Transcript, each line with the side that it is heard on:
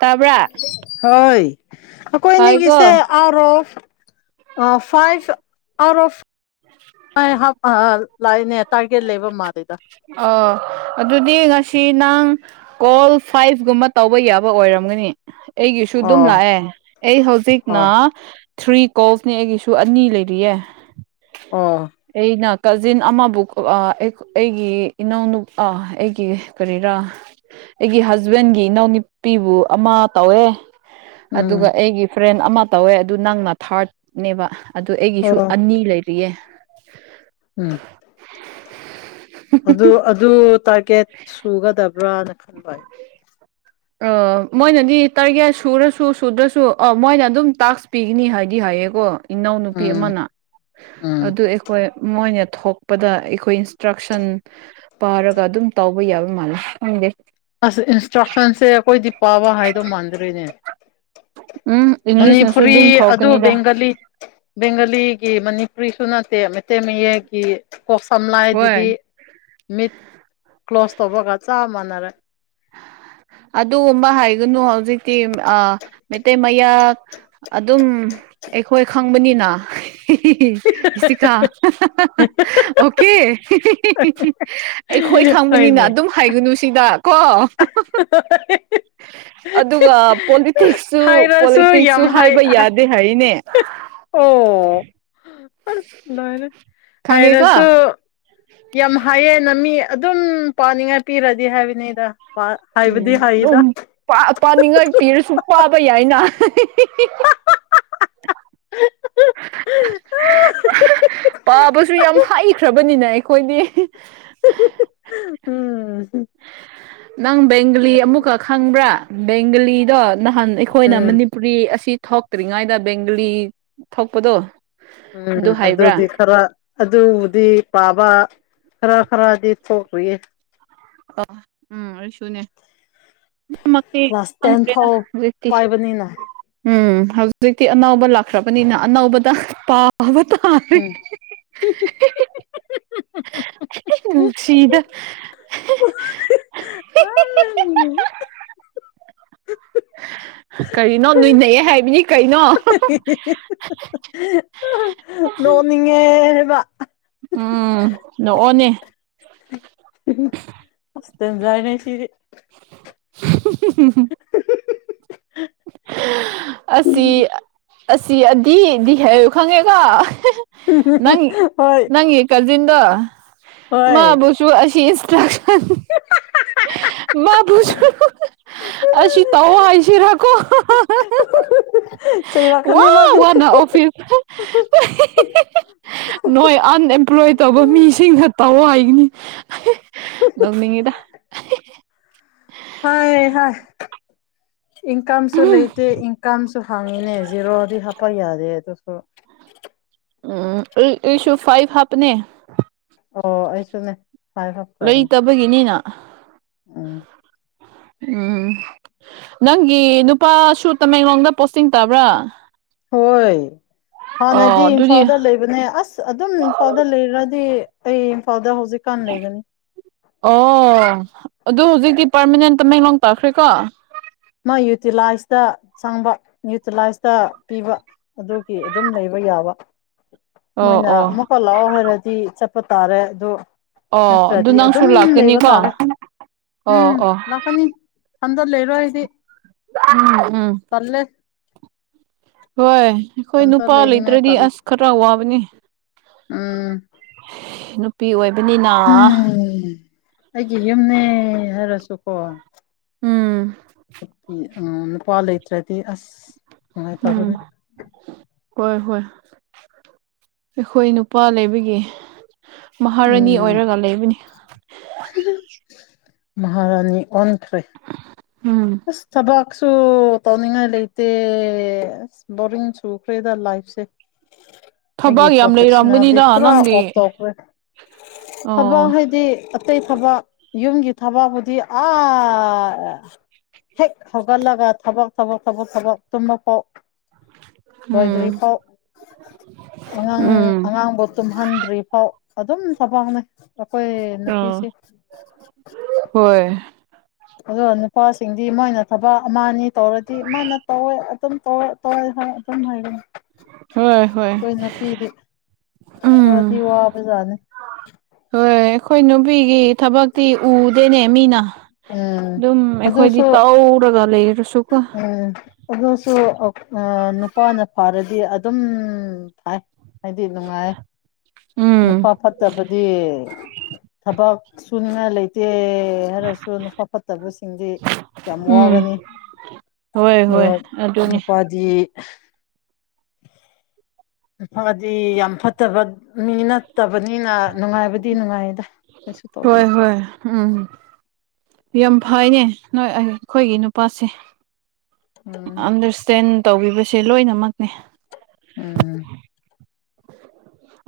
right: ꯇꯥꯕ꯭ꯔꯥ
left: ꯑꯩꯈꯣꯏꯅꯤꯒꯤꯁꯦ
right: ꯇꯥꯏꯀꯣ
left: ꯑꯥꯎꯠ ꯑ ꯐꯥꯏꯚ ꯑꯥꯎꯠ ꯑꯣꯐ [unintelligible] ꯇꯥꯔꯒꯦꯠ ꯂꯩꯕ ꯃꯥꯜꯂꯦꯗ
right: ꯑꯣ ꯑꯗꯨꯗꯤ ꯉꯁꯤ ꯅꯪ ꯀꯣꯜ ꯐꯥꯏꯚꯒꯨꯝꯕ ꯇꯧꯕ ꯌꯥꯕ ꯑꯣꯏꯔꯝꯒꯅꯤ ꯑꯩꯒꯤꯁꯨ ꯑꯗꯨꯝ
left: ꯑꯣ
right: ꯂꯥꯛꯑꯦ ꯑꯩ ꯍꯧꯖꯤꯛꯅ
left: ꯑꯣ
right: ꯊ꯭ꯔꯤ ꯀꯣꯜꯁꯅꯦ ꯑꯩꯒꯤꯁꯨ ꯑꯅꯤ ꯂꯩꯔꯤꯌꯦ
left: ꯑꯣ
right: ꯑꯩꯅ ꯀꯖꯤꯟ ꯑꯃꯕꯨ ꯑ ꯑꯩꯒꯤ ꯏꯅꯥꯎꯅꯨ ꯑꯥ ꯑꯩꯒꯤ ꯀꯔꯤꯔꯥ ꯑꯩꯒꯤ ꯍꯖꯕꯦꯟꯒꯤ ꯏꯅꯥꯎꯅꯨꯄꯤꯕꯨ ꯑꯃ ꯇꯧꯋꯦ
left: ꯎꯝ
right: ꯑꯗꯨꯒ ꯑꯩꯒꯤ ꯐ꯭ꯔꯦꯟ ꯑꯃ ꯇꯧꯋꯦ ꯑꯗꯨ ꯅꯪꯅ ꯊꯥꯔꯠꯅꯦꯕ ꯑꯗꯨ ꯑꯩꯒꯤꯁꯨ
left: ꯑꯣ
right: ꯑꯅꯤ ꯂꯩꯔꯤꯌꯦ
left: ꯎꯝ ꯑꯗꯨ ꯑꯗꯨ ꯇꯥꯏ ꯀꯦꯠ ꯁꯨꯒꯗꯕ꯭ꯔꯥꯅ ꯈꯟꯕ
right: ꯑ ꯃꯣꯏꯅꯗꯤ ꯇꯥꯔꯒꯦꯠ ꯁꯨꯔꯁꯨ ꯁꯨꯗ꯭ꯔꯁꯨ ꯑ ꯃꯣꯏꯅ ꯑꯗꯨꯝ ꯇꯥꯛꯁ ꯄꯤꯒꯅꯤ ꯍꯥꯏꯗꯤ ꯍꯥꯏꯌꯦꯀꯣ ꯏꯅꯥꯎꯅꯨꯄꯤ
left: ꯎꯝ
right: ꯑꯃꯅ
left: ꯎꯝ
right: ꯑꯗꯨ ꯑꯩꯈꯣꯏ ꯃꯣꯏꯅ ꯊꯣꯛꯄꯗ ꯑꯩꯈꯣꯏ ꯏꯟꯁꯇ꯭ꯔꯛꯁꯟ ꯄꯥꯔꯒ ꯑꯗꯨꯝ ꯇꯧꯕ ꯌꯥꯕ ꯃꯥꯜꯂꯦ ꯈꯪꯗꯦ
left: ꯑꯁ ꯏꯟꯁꯇ꯭ꯔꯛꯁꯟꯁꯦ ꯈꯣꯏꯗꯤ ꯄꯥꯕ ꯍꯥꯏꯗꯧ ꯃꯥꯟꯗꯔꯦꯅꯦ
right: ꯎꯝ ꯏꯪꯂꯤꯁꯅꯁꯨ
left: ꯃꯅꯤꯄꯨꯔꯤ
right: ꯑꯗꯨꯝ
left: ꯑꯗꯨ
right: ꯊꯣꯛꯀꯅꯤꯗ
left: ꯕꯦꯡꯒꯂꯤ ꯕꯦꯡꯒꯂꯤ ꯃꯅꯤꯄꯨꯔꯤꯁꯨ ꯅꯠꯇꯦ ꯃꯩꯇꯩ ꯃꯌꯦꯛꯀꯤ ꯀꯣꯛ ꯁꯝ ꯂꯥꯏꯗꯨꯗꯤ
right: ꯍꯣꯏ
left: ꯃꯤꯠ ꯀ꯭ꯂꯣꯁ ꯇꯧꯕꯒ ꯆꯥꯞ ꯃꯥꯟ [unintelligible]
right: ꯑꯗꯨꯒꯨꯝꯕ ꯍꯥꯏꯒꯅꯨ ꯍꯧꯖꯤꯛꯇꯤ ꯃꯩꯇꯩ ꯃꯌꯥ ꯑꯗꯨꯝ ꯑꯩꯈꯣꯏ ꯈꯪꯕꯅꯤꯅ ꯏꯁꯤꯀꯥ ꯑꯣ ꯀꯦ ꯀꯦ ꯑꯩꯈꯣꯏ ꯈꯪꯕꯅꯤꯅ
left: ꯍꯣꯏꯅꯦ
right: ꯑꯗꯨꯝ ꯍꯥꯏꯒꯨꯅꯨ ꯁꯤꯗ ꯀꯣ ꯑꯗꯨꯒ ꯄꯣꯂꯤꯇꯤꯛꯁꯁꯨ
left: ꯍꯥꯏꯔꯁꯨ
right: ꯄꯣꯂꯤꯇꯤꯛꯁꯁꯨ
left: ꯌꯥꯝ ꯍꯥꯏ
right: ꯍꯥꯏꯕ
left: ꯑꯣ
right: ꯌꯥꯗꯦ ꯍꯥꯏꯅꯦ
left: ꯑ ꯂꯣꯏꯔꯦ
right: ꯈꯪꯉꯦꯀꯣ
left: ꯍꯥꯏꯔꯁꯨ ꯌꯥꯝ ꯍꯥꯏꯌꯦ ꯅ ꯃꯤ ꯑꯗꯨꯝ ꯄꯥꯅꯤꯡꯉꯥꯏ ꯄꯤꯔꯗꯤ ꯍꯥꯏꯕꯅꯤꯗ
right: ꯎꯝ
left: ꯍꯥꯏꯕꯗꯤ ꯍꯥꯏꯗ
right: ꯑꯗꯨꯝ ꯄꯥꯅꯤꯡꯉꯥꯏ ꯄꯤꯔꯁꯨ ꯄꯥꯕ ꯌꯥꯏꯅ ꯄꯥꯕꯁꯨ ꯌꯥꯝ ꯍꯩꯈ꯭ꯔꯕꯅꯤꯅ ꯑꯩꯈꯣꯏꯗꯤ
left: ꯎꯝ
right: ꯅꯪ ꯕꯦꯡꯒꯂꯤ ꯑꯃꯨꯛꯈꯛ ꯈꯪꯕ꯭ꯔꯥ ꯦꯡꯂꯤꯗꯣ ꯅꯍꯥꯟ ꯑꯩꯈꯣꯏꯅ
left: ꯎꯝ
right: ꯃꯅꯤꯄꯨꯔꯤ ꯑꯁꯤ ꯊꯣꯛꯇ꯭ꯔꯤꯉꯥꯏꯗ ꯕꯦꯡꯒꯂꯤ ꯊ ꯊꯣꯛꯣꯛꯄꯗꯣ
left: ꯎꯝ ꯑꯗꯨꯗꯤ ꯈꯔ ꯑꯗꯨꯗꯤ ꯄꯥꯕ ꯍꯔ ꯈꯔꯗꯤ ꯊꯣꯛꯒꯔꯤꯌꯦ
right: ꯑ ꯎꯝ ꯑꯗꯨꯁꯨꯨꯅꯦ ꯔ
left: ꯀ꯭ꯂꯥꯁ ꯇꯦꯟ ꯐꯥꯎ ꯄꯥꯏꯕꯅꯤꯅ
right: ꯎꯝ ꯍꯧꯖꯤꯛꯇꯤ ꯑꯅꯧꯕ ꯂꯥꯛꯈ꯭ꯔꯕꯅꯤꯅ aꯑꯅꯧꯕꯗ ꯄꯕ
left: ꯎꯝ
right: ꯇꯥꯔꯦꯅꯨꯡꯁꯤꯗ ꯀꯔꯤꯅꯣ ꯅꯣꯏꯅꯩꯌꯦ ꯍꯥꯏꯕꯅꯤ ꯀꯩꯅꯣ
left: [unintelligible] ꯅꯣꯅꯤꯡꯉ ꯋꯥ
right: ꯎꯝ ꯅꯣꯛꯑꯣꯅꯦ
left: ꯑꯁꯦꯟꯖꯥꯅꯦꯦꯁꯤꯔꯤ
right: [unintelligible] ꯑꯁꯤ ꯑꯁꯤ ꯑꯗꯨꯗꯤꯗꯤ ꯍꯥꯏꯌꯨ ꯈꯪꯉꯦꯒ
left: ꯍꯣꯏ
right: ꯭ꯔꯤꯗ
left: ꯍꯣꯏ
right: ꯃꯥꯕꯨꯁꯨ ꯑꯁꯤ ꯀ
left: [inaudible]
right: ꯃꯥꯕꯨꯁꯨ ꯑꯁꯤ ꯇꯧꯑꯣ ꯍꯥꯏꯁꯤꯔꯀꯣ ꯋꯥ
left: ꯆꯩꯔꯛꯀꯅꯤ ꯃꯥꯗꯤ
right: ꯋꯥꯅ ꯑꯣꯐꯤꯁ ꯅꯣꯏ ꯑꯟꯑꯦꯝꯄ꯭ꯂꯣꯏ ꯇꯧꯕ ꯃꯤꯁꯤꯡꯅ ꯇꯧꯑꯣ ꯍꯥꯏꯕꯅꯤ ꯅꯣꯛꯅꯤꯡꯉꯤꯗ
left: ꯍꯣꯏ ꯍ ꯏꯟꯀꯝꯁꯨ ꯂꯩꯇꯦ ꯏꯟꯀꯝꯁꯨ ꯍꯥꯡꯉꯤꯅꯦ ꯖꯦꯔꯣꯗꯤ ꯍꯥꯞꯄ ꯌꯥꯗꯦ ꯑꯗꯨ ꯑꯗꯨꯁꯨ
right: ꯎꯝ ꯎꯝꯁꯨ ꯐꯥꯏ ꯚ ꯍꯞ ꯅꯦ
left: ꯑꯣ ꯑꯩꯁꯨꯅꯦ꯫ ꯍꯥꯏ ꯍꯥꯞꯈ꯭ꯔꯕꯅꯦ
right: ꯂꯩꯇꯕꯒꯤꯅꯤꯅ
left: ꯎꯝ
right: ꯎꯝ ꯅꯪꯒꯤ ꯅꯨꯄꯥꯁꯨ ꯇꯃꯦꯡꯂꯣꯡꯗ ꯄꯣꯁꯇꯤꯡ ꯇꯥꯕ꯭ꯔꯥ?
left: ꯍꯣꯏ꯫ ꯍꯥꯟꯅꯗꯤ
right: ꯑꯣ ꯑꯗꯨꯗꯤ
left: ꯏꯝꯐꯥꯜꯗ ꯂꯩꯕꯅꯦ ꯑꯁ ꯑꯗꯨꯝ ꯏꯝꯐꯥꯜꯗ ꯂꯩꯔꯗꯤ [unintelligible] ꯍꯧꯖꯤꯛꯀꯥꯟ ꯂꯩꯒꯅꯤ
right: ꯑꯣ ꯑꯗꯨ ꯍꯧꯖꯤꯛꯇꯤ ꯄꯥꯔꯃꯅꯦꯟꯇ ꯇꯥꯃꯦꯡꯂꯣꯡ ꯇꯥꯛꯈ꯭ꯔꯦꯀꯣ꯫
left: ꯃꯥ ꯌꯨꯇꯤꯂꯥꯏꯁꯇ ꯆꯪꯕ ꯌꯨꯇꯤꯂꯥꯏꯁꯇ ꯄꯤꯕ ꯑꯗꯨꯒꯤ ꯑꯗꯨꯝ ꯂꯩꯕ ꯌꯥꯕ꯫
right: ꯑꯣ
left: ꯃꯣꯏꯅ
right: ꯑꯣ
left: ꯑꯃꯨꯛꯀ ꯂꯥꯛꯑꯣ ꯍꯥꯏꯔꯗꯤ ꯇꯥꯔꯦ ꯑꯗꯨ
right: ꯑꯣ ꯑꯗꯨ
left: ꯅꯠꯇ꯭ꯔꯗꯤ
right: ꯅꯪꯁꯨ
left: ꯑꯗꯨꯝ ꯂꯩꯕ
right: ꯂꯥꯛꯀꯅꯤꯀꯣ
left: ꯇꯥꯔꯦ
right: ꯑꯣ
left: ꯎꯝ
right: ꯑꯣ
left: ꯂꯥꯛꯀꯅꯤ ꯊꯟꯗ ꯂꯩꯔꯣꯏ ꯑꯩꯗꯤ꯫
right: ꯎꯝ ꯎꯝ꯫
left: ꯇꯜꯂꯦ
right: ꯍꯣꯏ꯫ ꯑꯩꯈꯣꯏ
left: ꯏꯊꯟꯇ
right: ꯅꯨꯄꯥ
left: ꯂꯩꯅꯤꯡꯉꯥꯏ
right: ꯂꯩꯇ꯭ꯔꯗꯤ
left: ꯇꯜꯂꯦ
right: ꯑꯁ ꯈꯔ ꯋꯥꯕꯅꯤ꯫
left: ꯎꯝ
right: ꯅꯨꯄꯤ ꯑꯣꯏ
left: ꯍꯝ ꯑꯩꯒꯤ ꯌꯨꯝꯅꯦ ꯍꯥꯏꯔꯁꯨꯀꯣ
right: ꯎꯝ
left: ꯎꯝ ꯅꯨꯄꯥ ꯇꯔꯗꯤ ꯑꯁ!
right: ꯎꯝ
left: ꯅꯨꯡꯉꯥꯏꯇꯕꯅꯦ
right: ꯍꯣꯏ - ꯍꯣꯏ꯫ ꯑꯩꯈꯣꯏ ꯅꯨꯄꯥ ꯂꯩꯕꯒꯤ ꯃꯍꯥꯔꯥꯅꯤ
left: ꯎꯝ
right: ꯑꯣꯏꯔꯒ ꯂꯩꯕꯅꯤ꯫
left: ꯃꯍꯥꯔꯥꯅꯤ ꯑꯣꯟꯈꯔꯦ
right: ꯎꯝ
left: ꯑꯁ ꯊꯕꯛ ꯁꯨ ꯇꯧꯅꯤꯡꯉꯥꯏ ꯂꯩꯇꯦ ꯕꯣꯔꯤꯡ ꯆꯨꯈ꯭ꯔꯦꯗ ꯂꯥꯏꯐꯁꯦ꯫ ꯑꯩꯒꯤ
right: ꯊꯕꯛ ꯌꯥꯝ
left: ꯄ꯭ꯔꯣꯐꯦꯁꯟꯅꯜꯗꯤ
right: ꯂꯩꯔꯝꯒꯅꯤꯗ
left: ꯄꯨꯔꯥ ꯑꯣꯞ
right: ꯅꯪꯒꯤ
left: ꯇꯧꯈ꯭ꯔꯦ ꯊꯕꯛ
right: ꯑꯣ
left: ꯍꯥꯏꯗꯤ ꯑꯇꯩ ꯊꯕꯛ ꯌꯨꯝꯒꯤ ꯊꯕꯛꯕꯨꯨꯗꯤ ꯑꯥ ꯍꯦꯛ ꯍꯧꯒꯠꯂꯒ ꯊꯕꯛ- ꯊꯕꯛ - ꯊꯕꯛ- ꯊꯕꯛ ꯇꯨꯝꯕꯥ ꯐꯥꯎ꯫
right: ꯎꯝ
left: ꯂꯣꯏꯗ꯭ꯔꯤꯐꯥꯎ ꯑꯉꯥꯡ
right: ꯎꯝ
left: ꯑꯉꯥꯡꯕꯨ ꯇꯨꯝꯍꯟꯗ꯭ꯔꯤꯐꯥꯎ ꯑꯗꯨꯝ ꯊꯕꯛꯅꯦ ꯫ ꯑꯈꯣꯏ
right: ꯑꯣ
left: ꯅꯨꯄꯤꯁꯤ
right: ꯍꯣꯏ
left: ꯑꯗꯣ ꯅꯨꯄꯥꯁꯤꯡꯗꯤ ꯃꯣꯏꯅ ꯊꯕꯛ ꯑꯃꯅꯤ ꯇꯧꯔꯗꯤ ꯃꯥꯅ ꯇꯧꯋꯦ ꯇ ꯇ ꯍꯥꯏꯝ ꯍꯥꯏꯒ
right: ꯍꯣꯏ ꯍꯣꯏ
left: ꯋꯥꯗꯤ
right: ꯎꯝ
left: ꯋꯥꯕꯖꯥꯠꯅꯤ
right: ꯍꯣꯏ ꯑꯩꯈꯣꯏ ꯅꯨꯄꯤꯒꯤ ꯊꯕꯛꯇꯤ ꯎꯗꯦꯅꯦ ꯃꯤꯅ
left: ꯎꯝ
right: ꯑꯗꯨꯝ ꯑꯩꯈꯣꯏꯗꯤ
left: ꯑꯗꯨꯁꯨ
right: ꯇꯧꯔꯒ ꯄ꯭ꯂꯦꯠ
left: ꯎꯝ ꯑꯗꯨꯁꯨ ꯑ ꯅꯨꯄꯥꯅ ꯐꯥꯔꯗꯤ ꯑꯗꯨꯝ ꯊꯥꯏ ꯍꯥꯏꯗꯤ ꯅꯨꯡꯉꯥꯏ
right: ꯎꯝ
left: ꯅꯨꯄꯥ ꯐꯠꯇꯕꯗꯤ ꯊꯕꯛ ꯁꯨꯉ ꯂꯩ ꯇꯦ ꯍꯥꯏꯔꯁꯨ ꯅꯨꯄꯥ ꯐꯠꯇꯕꯁꯤꯡꯗꯤ ꯌꯥꯝ
right: ꯎꯝ
left: ꯋꯥꯒꯅꯤ
right: ꯍꯣꯏ ꯍꯣꯏ
left: ꯑꯣ
right: ꯑꯗꯨꯅꯤ
left: ꯅꯨꯄꯥꯗꯤ [unintelligible] ꯗꯤ ꯌꯥꯝ ꯐꯠꯇꯕ ꯃꯤ ꯅꯠꯇꯕꯅꯤꯅ ꯅꯨꯡꯉꯥꯏꯕꯗꯤ ꯅꯨꯡꯉꯥꯏꯗ ꯀꯩꯁꯨ
right: ꯍꯣꯏ
left: ꯇꯧꯗꯦꯗ
right: ꯍꯣꯏ ꯎꯝ ꯌꯥꯝ ꯐꯩꯅꯦ ꯅꯣꯏ ꯑꯩꯈꯣꯏꯒꯤ ꯅꯨꯄꯥꯁꯦ
left: ꯎꯝ
right: ꯑꯟꯗꯔꯁꯇꯦꯟ ꯇꯧꯕꯤꯕꯁꯦ ꯂꯣꯏꯅꯃꯛꯅꯦ
left: ꯎꯝ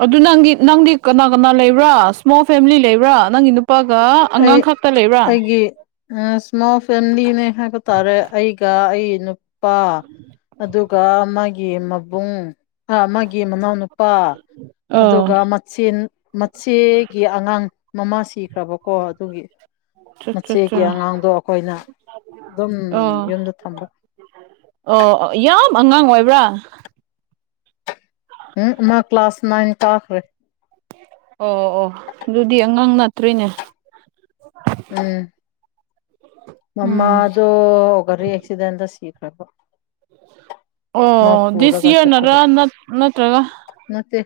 right: ꯑꯗꯨ ꯅꯪꯒꯤ ꯅꯪꯗꯤ ꯀꯅꯥ ꯀꯅꯥ ꯂꯩꯕ꯭ꯔꯥ ꯏꯁꯃꯣꯜ ꯐꯦꯃꯤꯂꯤ ꯂꯩꯕ꯭ꯔꯥ ꯅꯪꯒꯤ ꯅꯨ ꯆꯄꯒ ꯑꯉꯥꯡ ꯈꯛꯇ ꯂꯩꯕ꯭ꯔꯥ
left: ꯑ ꯁꯃꯣ ꯐꯂꯤꯅꯦ ꯒ ꯇꯔꯦ ꯑꯩꯒ ꯑꯩ ꯅꯨꯄꯥ ꯑꯗꯨꯒ ꯑꯃꯒꯤ ꯃꯕꯨꯡ ꯑꯃꯒꯤ ꯃꯅꯥꯎꯅꯨꯄꯥ ꯂꯄꯥ
right: ꯑꯣ
left: ꯑꯗꯨꯒ ꯃꯆꯦꯟ ꯃꯆꯦꯒꯤ ꯑꯉꯥꯡ ꯃꯃꯥ ꯁꯤꯈ꯭ꯔꯕꯣ ꯀꯣ ꯑꯗꯨꯒꯤ ꯃꯆꯦꯒꯤ ꯑꯉꯥꯡꯗꯣ ꯑꯩꯈꯣꯏꯅ ꯑꯗꯨꯝ
right: ꯑꯣ
left: ꯌꯨꯝꯗ ꯊꯝꯕ
right: ꯑꯣ ꯌꯥꯝ ꯑꯉꯥꯡ ꯑꯣꯏꯕ꯭ꯔꯥ
left: ꯎꯝ ꯃꯥ ꯀ꯭ꯂꯥꯁ ꯅꯏꯟ ꯇꯥꯈ꯭ꯔꯦ
right: ꯑꯣ ꯑꯣ ꯑꯗꯨꯗꯤ ꯑꯉꯥꯡ ꯅꯠꯇ꯭ꯔꯤꯅꯦ
left: ꯃꯃ
right: ꯎꯝ
left: ꯑꯗꯨ ꯑꯗꯨ ꯑꯣꯒꯔꯤꯔꯤ ꯑꯦꯛꯁꯤꯗ ꯁꯤꯒ [unintelligible]
right: ꯑꯣ ꯗꯤꯁ
left: ꯄꯨꯔꯒ
right: ꯌꯔ
left: ꯆꯠꯄꯗ
right: ꯅꯠꯇ꯭ꯔꯥ ꯅꯠꯇ꯭ꯔꯒ
left: ꯅꯠꯇꯦ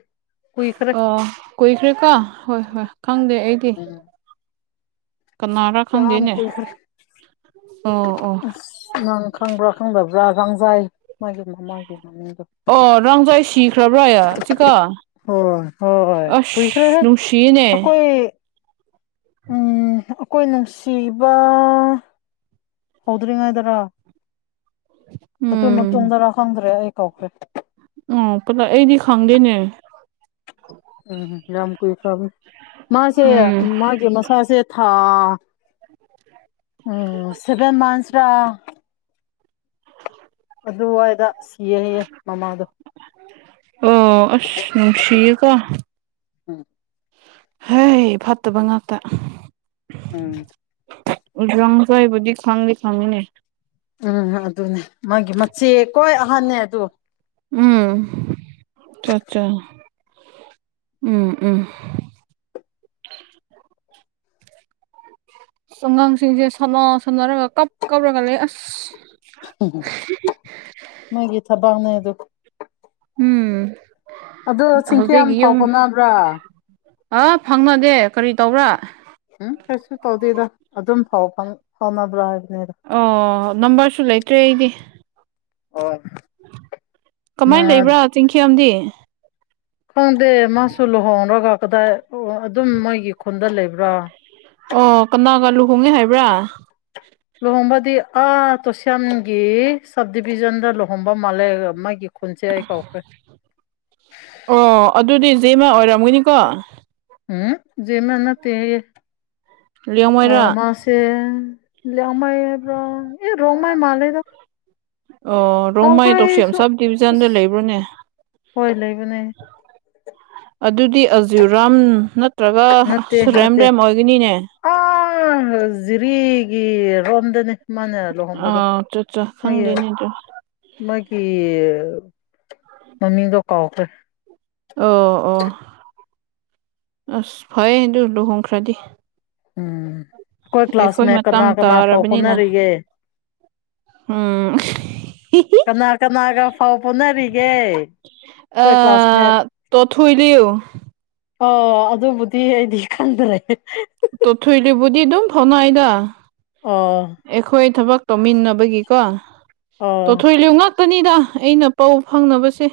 left: ꯀꯨꯏꯈ꯭ꯔꯦ
right: ꯑꯣ ꯀꯨꯏꯈ꯭ꯔꯦꯀ ꯍꯣꯏ ꯍꯣꯏ ꯈꯪꯗꯦ ꯑꯩꯗꯤ
left: ꯎꯝ
right: ꯀꯅꯥꯔꯥ
left: ꯌꯥꯝ
right: ꯈꯪꯗꯦꯅꯦ
left: ꯀꯨꯏꯈ꯭ꯔꯦ
right: ꯑꯣ ꯑꯣ
left: ꯑꯁ ꯅꯪ ꯈꯪꯕ꯭ꯔꯥ ꯈꯪꯗꯕ꯭ꯔꯥ ꯋꯥꯥꯡꯖꯥꯏ ꯃꯥꯏꯒꯤ ꯃꯃꯥꯒꯤ ꯃꯃꯤꯡꯗꯣ
right: ꯑꯣ ꯔꯣꯡꯖꯣꯏ ꯁꯤꯈ꯭ꯔꯕ꯭ꯔꯥꯌꯥ ꯆꯤꯀꯥ
left: ꯍꯣꯏ ꯍꯣꯏ
right: ꯑꯁ
left: ꯀꯨꯏꯈ꯭ꯔꯦꯍꯦ
right: ꯅꯨꯡꯁꯤꯌꯦꯅꯦ
left: ꯑꯩꯈꯣꯏ ꯎꯝ ꯑꯈꯣꯏ ꯅꯨꯡꯁꯤꯕ ꯍꯧꯗ꯭ꯔꯤꯉꯩꯗꯔꯥ ꯑꯗꯨ
right: ꯎꯝ
left: ꯃꯇꯨꯡꯗꯔꯥ ꯈꯪꯗ꯭ꯔꯦ ꯑꯩ ꯀꯥꯎꯈ꯭ꯔꯦ
right: ꯎꯝ ꯄꯨꯂꯞ ꯑꯩꯗꯤ ꯈꯪꯗꯦꯅꯦ
left: ꯎꯝ ꯌꯥꯝ ꯀꯨꯏꯈ꯭ꯔꯕꯅꯤ ꯃꯥꯁꯦ
right: ꯎꯝ
left: ꯃꯥꯒꯤ ꯃꯁꯥꯁꯦ ꯊꯥ ꯑꯥ ꯎꯝ ꯁꯦꯚꯦꯟ ꯃꯟꯁ ꯔꯥ
right: ꯂꯧꯁꯤꯟꯕ ꯉꯝꯗꯕ
left: ꯑꯗꯨꯋꯥꯏꯗ ꯁꯤ ꯒꯤꯍꯥꯏꯌꯦ ꯃꯃꯥꯗꯣ
right: ꯑꯣ ꯑꯁ ꯅꯨꯡꯁꯤꯌꯦꯀꯣ
left: ꯎꯝ
right: ꯍꯩ ꯐꯠꯇꯕ ꯉꯥꯛꯇ
left: ꯎꯝ
right: ꯔꯪꯖꯥꯏꯕꯨꯗꯤ ꯈꯪꯗꯤ ꯈꯪꯉꯤꯅꯦ
left: ꯎꯝ ꯑꯍꯥꯟꯅꯦ ꯑꯗꯨ
right: ꯎꯝ ꯑꯆꯥ ꯑꯆꯥ ꯎꯝ ꯎꯝ ꯑꯁ ꯑꯉꯥꯡꯁꯤꯡꯁꯦ ꯁꯥꯟꯅ ꯁꯥꯟꯅꯔꯒ ꯀꯞ ꯀꯞꯔꯒ ꯂꯩ ꯑꯁ
left: ꯃꯣꯏꯒꯤ ꯊꯕꯛꯅꯦ [unintelligible]
right: ꯎꯝ
left: ꯑꯗꯣ ꯆꯤꯡꯀꯤꯌꯥꯝ ꯐꯥꯎ ꯐꯥꯎꯅꯕ꯭ꯔꯥ
right: ꯑ ꯐꯪꯅꯗꯦ ꯀꯔꯤ ꯇꯧꯕ꯭ꯔꯥ
left: ꯎꯝ ꯀꯩꯁꯨ ꯇꯧꯗꯦꯗꯥ ꯑꯗꯨ ꯐꯥꯎ ꯐꯪ ꯐꯥꯎꯅꯕ꯭ꯔꯥ ꯍꯥꯏꯕ
right: ꯑꯣ ꯅꯝꯕꯔꯁꯨ ꯂꯩꯇ꯭ꯔꯦ ꯑꯩꯗꯤ
left: ꯑꯣ
right: ꯀꯃꯥꯏ
left: ꯃꯥ
right: ꯂꯩꯕ꯭ꯔꯥ ꯆꯤꯡꯈꯤꯌꯥꯝꯗꯤ
left: ꯈꯪꯗꯦ ꯃꯥꯁꯨ ꯂꯨꯍꯣꯡꯔꯒ ꯀꯗꯥꯏ ꯑꯣ ꯑꯗꯨꯝ ꯃꯣꯏꯒꯤ ꯈꯨꯟꯗ ꯂꯩꯕ꯭ꯔꯥ
right: ꯑꯣ ꯀꯅꯥꯒ ꯂꯨꯍꯣꯡꯉꯦ ꯍꯥꯏꯕ꯭ꯔꯥ
left: ꯂꯨꯍꯣꯡꯕꯗꯤ ꯑꯥ ꯇꯣꯁꯤꯌꯥꯝꯒꯤ ꯁꯕ ꯗꯤꯕꯤꯖꯟꯗ ꯂꯨꯍꯣꯡꯕ ꯃꯥꯂꯦ ꯒ ꯃꯥꯒꯤ ꯈꯨꯟꯁꯦ ꯑꯩ ꯀꯥꯎꯈ꯭ꯔꯦ
right: ꯑꯣ ꯑꯗꯨꯗꯤ ꯖꯦꯃ ꯑꯣꯏꯔꯝꯒꯅꯤꯀꯣ
left: ꯎꯝ ꯖꯦꯃ ꯅꯠꯇꯦ ꯍꯥꯏꯌꯦ ꯑꯝ
right: ꯂꯤꯌꯥꯡꯃꯩꯔꯥ
left: ꯃꯥꯁꯦ ꯂꯃꯥꯏꯕ꯭ꯔ ꯑꯦ ꯔꯣꯃꯥꯏ ꯃꯥꯂꯦꯗ
right: ꯑꯣ ꯔꯣꯡꯃꯥꯏ ꯇꯣꯛꯁꯦꯝ ꯁꯕ ꯗꯤꯕꯤꯖꯟꯗ
left: ꯑꯁ
right: ꯂꯩꯕ꯭ꯔꯣꯅꯦ
left: ꯍꯣꯏ ꯂꯩꯕꯅꯦ
right: ꯑꯗꯨꯗꯤ ꯑꯖꯤꯨꯔꯥꯝ ꯅ ꯅꯠꯇ꯭ꯔꯒ
left: ꯅꯠꯇꯦ
right: ꯑ ꯔꯦꯝ
left: ꯅꯠꯇꯦ
right: ꯔꯦꯝ ꯑꯣꯏꯒꯅꯤꯅꯦ
left: ꯐꯒꯤ ꯔꯣꯝꯗꯅꯤ ꯃꯅꯦ ꯂꯨꯍꯣꯡꯕꯗꯣ
right: ꯑꯥ ꯆꯥ ꯆꯥ
left: ꯃꯥꯣꯏꯒꯤ
right: ꯈꯪꯗꯦꯅꯦ ꯑꯗꯨ
left: ꯃꯥꯒꯤ ꯃꯃꯤ ꯀ ꯀꯥꯎꯥꯎꯈ
right: ꯑꯣ ꯑꯣ ꯑꯁ ꯐꯌꯦ ꯍꯗꯨ ꯂꯨꯍꯣꯡ ꯈ꯭ꯔꯥꯗꯤ
left: ꯎꯝ ꯑꯩꯈꯣꯏ ꯀ꯭ꯂꯥꯁꯃꯦꯠ ꯀꯅꯥ ꯀꯅꯥ ꯐꯥꯎ
right: ꯇꯥꯔꯕꯅꯤꯅ
left: ꯍꯣꯠꯅꯔꯤꯒꯦ
right: ꯎꯝ
left: ꯀꯅꯥ ꯀꯅꯥꯒ ꯐꯥꯎ ꯐꯣꯅꯔꯤꯒꯦ ꯑꯩꯈꯣꯏ ꯀ꯭ꯂꯥꯁꯃꯦꯠ
right: ꯑꯥ ꯇꯣꯊꯣꯏꯂꯤꯌꯨ
left: ꯑ ꯑꯗꯨꯕꯨꯗꯤ ꯑꯩꯗꯤ ꯈꯟꯗ꯭ꯔꯦ
right: ꯇꯣ ꯊꯨꯏꯔꯤꯕꯕꯨꯗꯤꯗꯨꯝ ꯅꯥꯏ ꯗ
left: ꯑꯣ
right: ꯑꯩꯈꯣꯏ ꯊꯕꯛ ꯇꯣꯃꯤꯟ ꯅꯕꯒ ꯀꯣ
left: ꯑꯣ
right: ꯇꯣ ꯊꯣꯏ ꯂꯌ ꯉꯥꯛꯇꯅꯤꯗ ꯑꯩꯅ ꯄꯥꯎ ꯐꯪꯅꯕꯁꯦ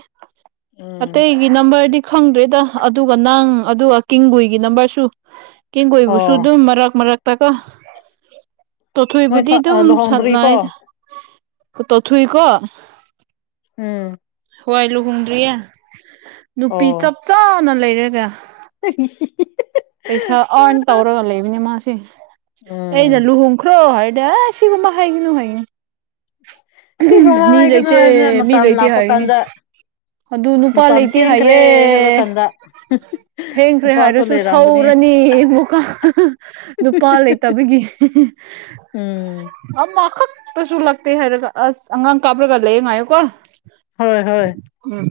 right: ꯃꯦ
left: ꯎꯝ
right: ꯑꯩꯒꯤ ꯅꯝꯕꯔꯗꯤ ꯈꯪꯗ꯭ꯔꯦꯗ ꯑꯗꯨꯒ ꯅꯪ ꯑꯗꯨꯒ ꯀꯤꯡꯒꯨꯏꯒꯤ ꯅꯝꯕꯔꯁꯨ ꯇꯦꯡꯒꯣꯏꯕꯁꯨ
left: ꯑꯣ
right: ꯑꯗꯨꯝ ꯃꯔꯛ ꯃꯔꯛ ꯇ ꯀꯣ
left: ꯃꯣꯏ
right: ꯇꯣꯊꯣꯏꯕꯨꯗꯤ ꯑꯗꯨꯝ
left: ꯂꯨꯍꯣꯡꯗ꯭ꯔꯤꯀꯣ
right: ꯁꯥꯟꯠꯅꯏ ꯇꯣꯊꯨꯣꯏ ꯀꯣ
left: ꯎꯝ
right: ꯍꯋꯥꯏ ꯂꯨꯍꯨꯝꯟꯗꯌꯥ ꯅꯨꯄꯤ ꯆꯞ
left: ꯑꯣ
right: ꯆꯆꯥ ꯅ ꯂꯩ ꯈꯔꯒ
left: [unintelligible]
right: ꯑꯥꯔꯟ ꯇꯧꯔꯒ [unintelligible] ꯑꯩꯅ
left: ꯎꯝ
right: ꯂꯨꯍꯣꯡꯈ꯭ꯔꯣ ꯍꯥꯏ ꯗ ꯁꯤꯒꯨꯝꯕ ꯍꯥꯏꯅꯅꯨꯡꯉꯡ
left: ꯁꯤꯒꯨꯝꯕ
right: ꯃꯤ
left: ꯍꯥꯏꯒꯅꯨ ꯍꯥꯏꯕꯅꯦ
right: ꯂꯩꯇꯦ ꯃꯤ
left: ꯃꯇꯝ
right: ꯂꯩꯇꯦ
left: ꯂꯥꯛꯄ
right: ꯍꯥꯏꯅꯤ
left: ꯀꯥꯟꯗ
right: ꯑꯗꯨ ꯅꯨꯄꯥ
left: ꯃꯇꯝ
right: ꯂꯩꯇꯦ
left: ꯊꯦꯡꯈ꯭ꯔꯦ
right: ꯍꯥꯏꯌꯦ
left: ꯍꯥꯏꯕ ꯀꯥꯟꯗ
right: ꯊꯦꯡꯈ꯭ꯔꯦ
left: ꯅꯨꯄꯥꯁꯨ
right: ꯍꯥꯏꯔꯁꯨ
left: ꯂꯩꯔꯝꯒꯅꯤ
right: ꯁꯥꯎꯔꯅꯤ ꯑꯃꯨꯛꯀ ꯅꯨꯄꯥ ꯂꯩꯇꯕꯒꯤ
left: ꯎꯝ
right: ꯑꯃꯈꯛ ꯇꯁꯨ ꯀꯩ ꯍꯥꯏꯔꯒ ꯑꯁ ꯑꯉꯥꯡ ꯀꯞꯄꯒ ꯂꯩꯔꯦ ꯉꯥꯏꯌꯨꯀꯣ
left: ꯍꯣꯏ ꯍꯣꯏ
right: ꯎꯝ